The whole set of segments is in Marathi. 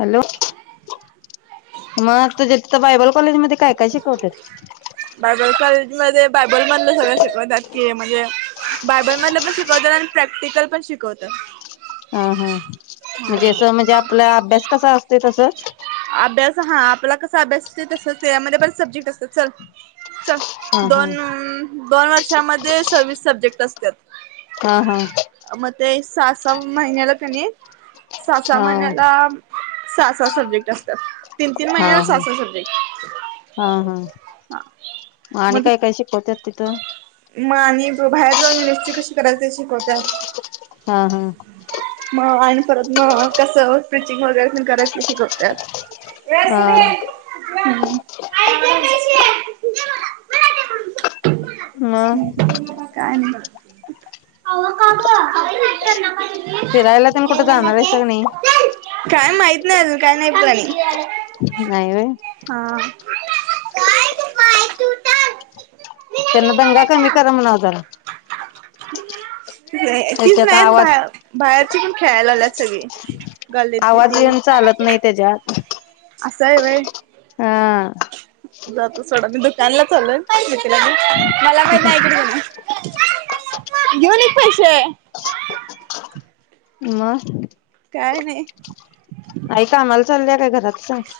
हॅलो म तुझ्या तिथ बायबल कॉलेज मध्ये काय काय शिकवत्यात बायबल कॉलेजमध्ये बायबल मधलं सगळं शिकवतात की म्हणजे बायबल मधल पण शिकवतात. आणि प्रॅक्टिकल पण शिकवतात. हा हा म्हणजे असं म्हणजे आपला अभ्यास कस असतय तसंच अभ्यास हा आपला कसा अभ्यास ये तसाच त्यामध्ये पण सब्जेक्ट असतात. चल च हा दोन हा दोन वर्षामध्ये सव्वीस सब्जेक्ट अस- हा [inaudible] म ते सा सव महिन्याला कणी सा सा हा हा महिन्याला सहा सहा सब्जेक्ट असतात. तीन तीन हा महिन्याला सहा हा सहा सब्जेक्ट हा हा आणि मग काय काय शिकवत्यात तिथं मग आणि बाहेर जाऊन [inaudible] कशी करायची शिकवत्यात हा हा आणि परत म कसं स्टिचिंग वगैरे पण करायचं शिकवत्यात हा [unintelligible] हं आई दे पैसे दे मला मला दे मग ह. [inaudible] काय नाही. [unintelligible] फिरायला ते न कुठ जाणारयसा नाही. काय माहित नाही अजून काय नाही प्लॅनिंग नाही बाई. हा त्यांना दंगा कमी करा म्हणाव जरा. [inaudible] तीच त्याच्यात नाहीत बा आवाज बाहेरची पण खेळायला लाल्यात सगळी गलीतली आवाज ती. येन चालत नाही त्याच्यात असंय होय. हा. जातो [inaudible] मी दुकानला चालोय [inaudible] मला [inaudible] [inaudible] हा घेऊन एकी पैसे म [inaudible] काय नाही. कामाला चालल्या काय घरात सांग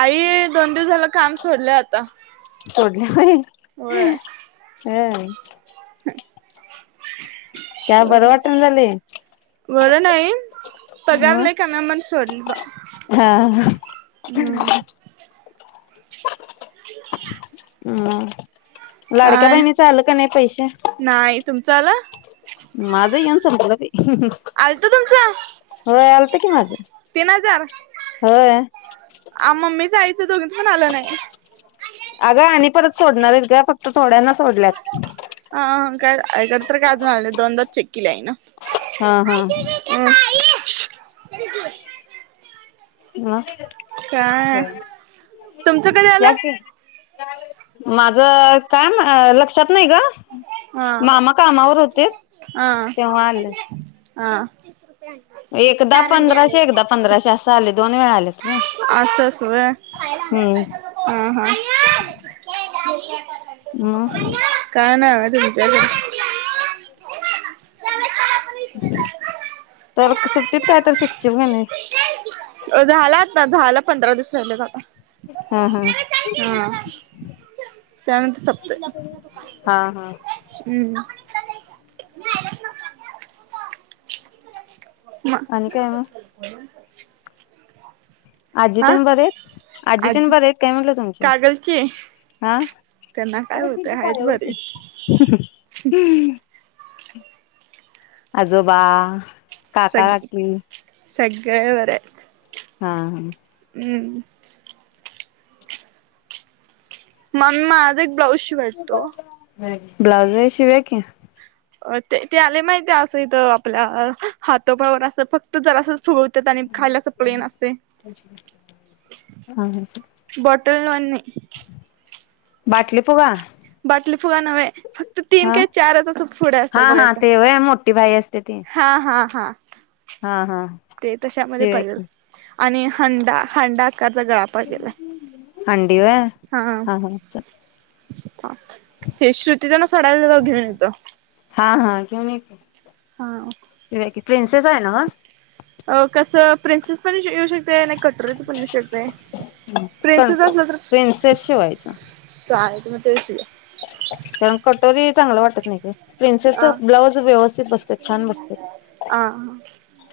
आई दोन दिवस झालं काम सोडलं आता. सोडल्या होय. होय. ह. [inaudible] च्या बरं सोडलं. वाटाणा झालय. बरं नाही. पगारले काना म्हण सोडली बा हा हम्. नाही केला. हम्. काय नाही तुमचाला माझं येऊन सजलं आलत तुमचं? होय आलत कि माझ तीन हजार होय. दोघी पण आलं नाही. अगं आणि परत सोडणार आहेत ग फक्त. सोड्यांना सोडल्यात. अकडे तर काय झालं नाही दोनदार चेक केले आहे ना. हा हा. [inaudible] मास्क. काय तुमचं कधी आलं? माझ काय लक्षात नाही ग. हा मामा कामावर होतीत हा तेव्हा आलं. हा. एकदा पंधराशे एकदा पंधराशे असं आले. दोन वेळा आले. अस सय वय? हम्म ह हा. [unintelligible] मग काय नाही म तुमच्या कड [unintelligible] तर सुट्टीत काय तर शिकची का नाही. झाला आता. झाला पंधरा दिवस राहिलेत आता. हा हा. त्या नंत हा हा. हम्म आणि काय मग म आजी आ तेन बर आहेत? आजितेन आजी बरे आहेत काय म्हटलं तुमच्या? कागलची हा त्यांना काय होतंय आहेत बरी पायावरती आजोबा? काका सग काकी? सगळे बरे येत. हा हा. हम्म. [unintelligible] ब्लाऊज शिवायलतो. ब्लाउज व्हय शिऊया कि. अ ते ते आले माहिती असं इथं आपल्या हातोपावर असं फक्त जरासच फूगवतात आणि खाली अस प्लेन असतय. हा बट [unintelligible] बाटली फुगा? बाटली फुगा नवे. फक्त तीन हा का चारच अस पुढे हा असत्यात हा बघायच. ते व्हय मोठी बाई असते ती हा हा. हा. हा हा. ते तशामध्ये शिवूया पाहिजे. की आणि हंडा हंडा आकारचा गळा पाहिजेलाय हांडी व्हय? हा हा. [inaudible] हे श्रुती त्यांना सोडायला जाईल तवा घेऊन येतो. हा हा घेऊन ये की, हा. शिवूया की प्रिन्सेस हाय न्हव? अ कसं प्रिन्सेस पण येऊ शक ते नाही कटोरीच पण येऊ शकते, कण प्रिन्सेस असल तर, प्रिन्सेस शिवायचं चाल म तेच शिऊया. कारण कटोरी चांगलं वाटत नाही. गं. प्रिन्सेसच अ ब्लाऊज व्यवस्थित बसतयं. छान बसत अ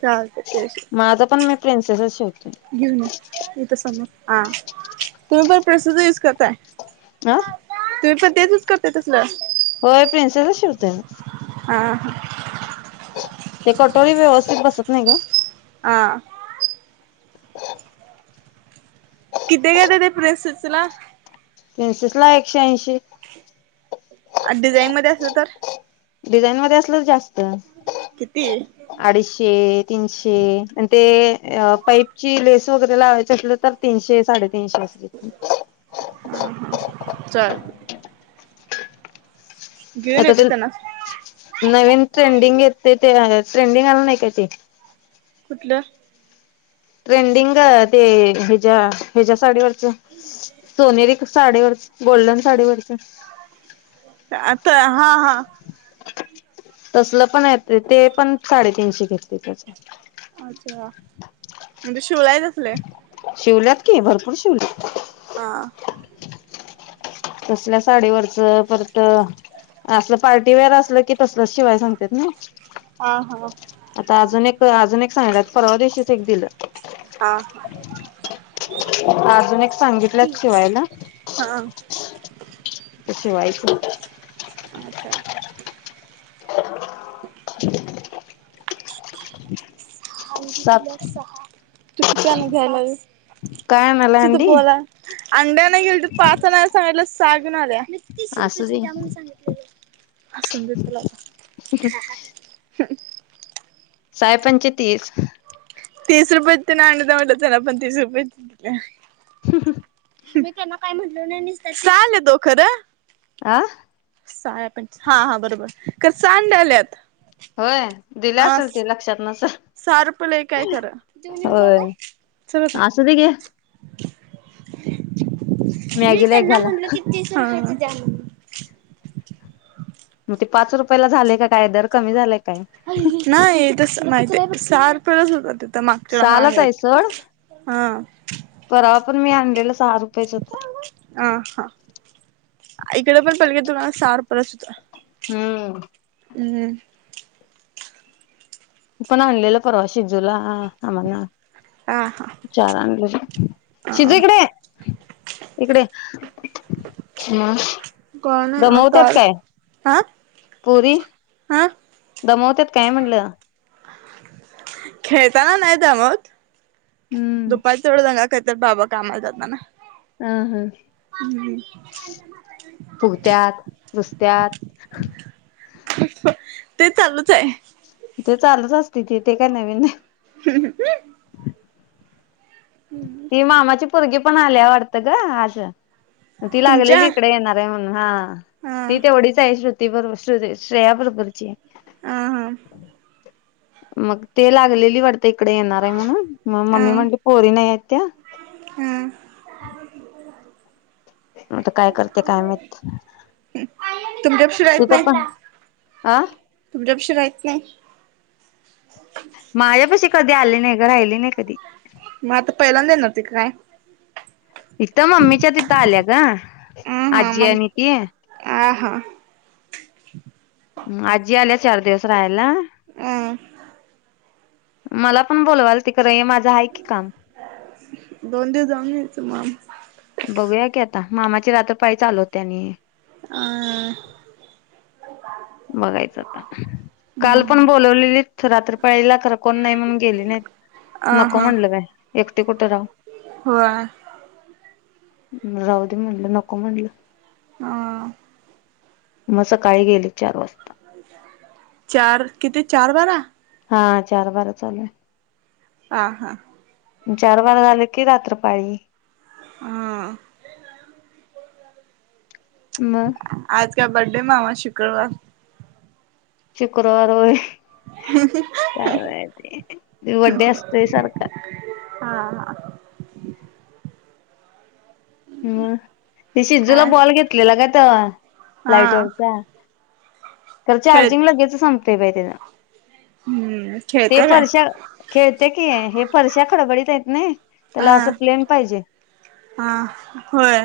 चालत ते माझ पण मी प्रिन्सेसच शिऊ घेऊन य इथं समोर हा तुम्ही पण प्रिन्सेसच युज करताय. आ? तुम्ही पण तेच यूज करताय तसलं? होय प्रिन्सेसच शिवतोय मी. हा हा. ते कटोरी व्यवस्थित बसत नाही गं. हा. किती गं दिदे प्रिंन्सेसतुला प्रिन्सेसला एकशे ऐंशी. डिझाईन मध्ये असलं तर? डिझाईन मध्ये असलं तर जास्त. किती अडीचशे तीनशे आणि ते अ पाईपची लेस वगैरे लावायची असल तर तीनशे साडेतीनशे अस घेत चाल आता ते त्यांना नवीन ट्रेंडिंग येते ते ट्रेंडिंग आला नाही काय ते. कुठल्? ट्रेंडिंग ते हेज्या हेज्या साडीवरचे सोनेरी साडीवर गोल्डन साडीवरच आता हा हा. तसलं पण येत ते पण साडेतीनशे घेते त्याच. अच्छा म्हणजे शिवलाय तसले. शिवल्यात की भरपूर शिवले. आ. तसल्या साडीवरच परत त असलं पार्ट तिवर असलं कि तसलं शिवाय सांगत्यात नई. हां-हां आजून एक सांगल्यात परवा दिवशी. चेक दिलं. हा आजून एक सांगितल्यात शिवायला. हा [inaudible] ते शीवायचं. आछा [inaudible] सात [unintelligible] सहा तू किती आन् घ्यायलाइस. काय त आणायला त अंडी बोला आंडी आनाय गेलती पाच आनाय सांगितलं सहा गेऊन आल्या. मी तीस असू रुपयचं दे द्या म्हणून सांगितल्यालो. आसूंदे चल आता. साय पंचे तीस. तीस रुपय ते ना आण म्हटत त्याला पण तीस रुपये. मी त्यांना काय म्हण सा आलीतो खरं. आह साह्या पंच हां-हां बरोबर, खर सा अंडी आल्यात. होय दिले हां, असेल ते लक्षात नसेल सार पले काय खरं. होय असू दे घे [unintelligible] [inaudible] मी मॅगीला एक त्यांना घाला म्हटलं कि तीस रुपयचं द्या म्हणून. [inaudible] म ते पाच रुपयला झालय क काय दर कमी झालाय काय? तसं माहिती सार [unintelligible] ते मागच्या टायमाला सहालाच आहे गेल, सोड हां. परवा पण मी आणलेलंस् आं हां इकडं पण पलगे तुम्हाला सहा रुप [unintelligible] हुं. हम् मी पण आणलेलं परवा शिजूला. हां आम्हांना हा चार आणलेलं. हा शिजू इकडं ये. इकडे ये. म, कोण दमवत्यात होताल काय? पुरी हां दमवत्यात काय म्हणलं? खेळताना नाही दमवत हम्म दुपारच एव्हढ दंगा करत्यात बाबा कामाला जातना हा, हा फूगत्यात रुसत्यात ते चालूच आहे. ते चालूच असतय ते काय नवीन ती मामाची पोरगी पण आल्या वाटतं गं आशा ती तुमच्या लागलेली इकडे येणार आहे म्हण हा. हा ती तेवढीच आहे श्रुती ती बरोबर शय श्रेया बरोबरची हाय. आ हा मग ते लागलेली वाटत इकडे येणार आहे म्हणून मग हा मम्मी म्हणजे पोरी नाही त्या हा मग आता काय करते काय माहीत तुमच्यापाशी रहित नाही पण आ तुमच्यापशी तुला येत नाही. माझ्या पशी कधी आले नाही राहिले नाही कधी? मग आता पहिल्यांदा येणार होती का काय? तिथं मम्मीच्या तिथं आल्या ग अ आजी आणि ती ह. आजी आल्या चार दिवस राहायला हं. मला पण बोलवाल तिकडे माझं आहे कि काम दोन दिवस जाऊन यायचं मग बघूया की आता मामाची रात्र पाळी चालू होतिया आणि हां हां. बघायचं आता काल पण हम्म बोलवलेलत रात्री पाळीला खरं कोण नाही म्हणून गेली नाही अ नको हा म्हणलं काय? एकटे कुठं राहता. होय. राऊदी म्हणलं नको म्हणलं. हां. मग सकाळी गेले चार वाजता चार किती चार बारा हा चार बारा चालूय. हां हां. चार बारा झालं कि रात्र पाळी हां मग आज का बड्डे मावा शुक्रवार शुक्रवार होय. काय बाई ते बड्डे असतोय सारखा हां हां म ते शिजूला काय बॉल घेतलेला काय त हा लाईट वरचा तर खेळ चार्जिंग लगेचं संप ते बाई तेन हम्म खेळत ते काय फर्शा खेळतय कि हे फरशा खडबडीत हायत नाई त्याला हा असं प्लेन पाहिजे हा होय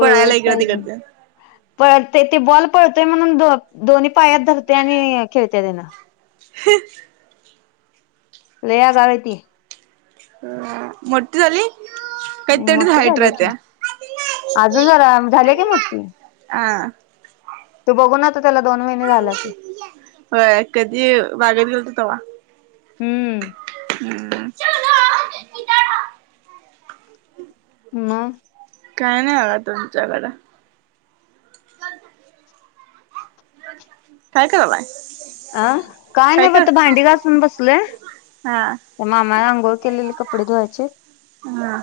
पळायला इकडं पाहिजे. तिकडते पळतय ते बॉल पळतोय म्हणून दोन्ही पायात धरतय आणि खेळतय त्यान [inaudible] लय आगाऊ आहे ती ह मोठी झाली. काही तेवढीच मोठी हाईट झाल्या की राहत्या अजून जरा झाल्या की मोठी हा तू बघून त्याला दोन महिने झाला की [inaudible] होय कधी बागेत गेलतो तवा हम्म हम्म मं काय नाय बगा तुमच्याकड काय करायलाय? अं काय नाय ब आता भांडी घासून बसलोय, हा मामा अंघोळ केलेले कपडे धुवायचेत, हा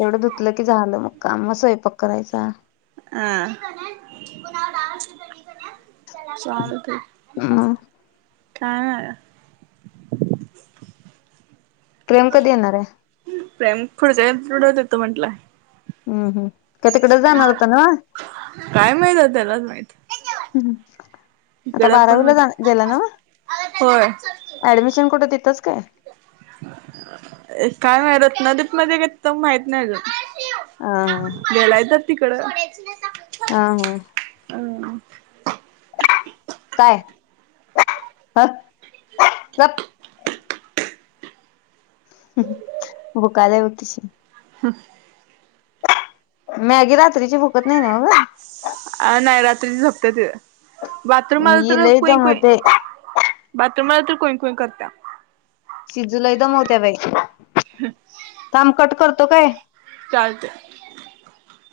तेवढे धुतलं कीं झालं मग का मं स्वयंपाक करायचा आं [inaudible] हा प्रेम कधी येणार आहे [unintelligible] तो म्हंटलाय हम्म हम्म त्यो तिकडंच जानार हुता न्हव, काय माहित आता त्यालाच माहित आता इकडं पण बारावीला जाना म्हणजे गेला न्हव होय ऍडमिशन कुठं तीत तोच काय काय माहित रत्नादीप मध्ये गेलतो माहिती नाही ह हा अजून गेलाय तर, ति कडं. हा, हा. हं. काय? हं. गप. [unintelligible] ह. मॅगी रात्रीची भूकत न्हाई नव्ह ग. अं नाय रात्रीच्या झोपत्यात बाथरूमला ग आलं तर लई कुई - कुई दमवते बाथ तुम्हाला ती कुई कुई करत्या. शिजलंय दमवत्या बाई. थांब कट कर तो काय! चालते.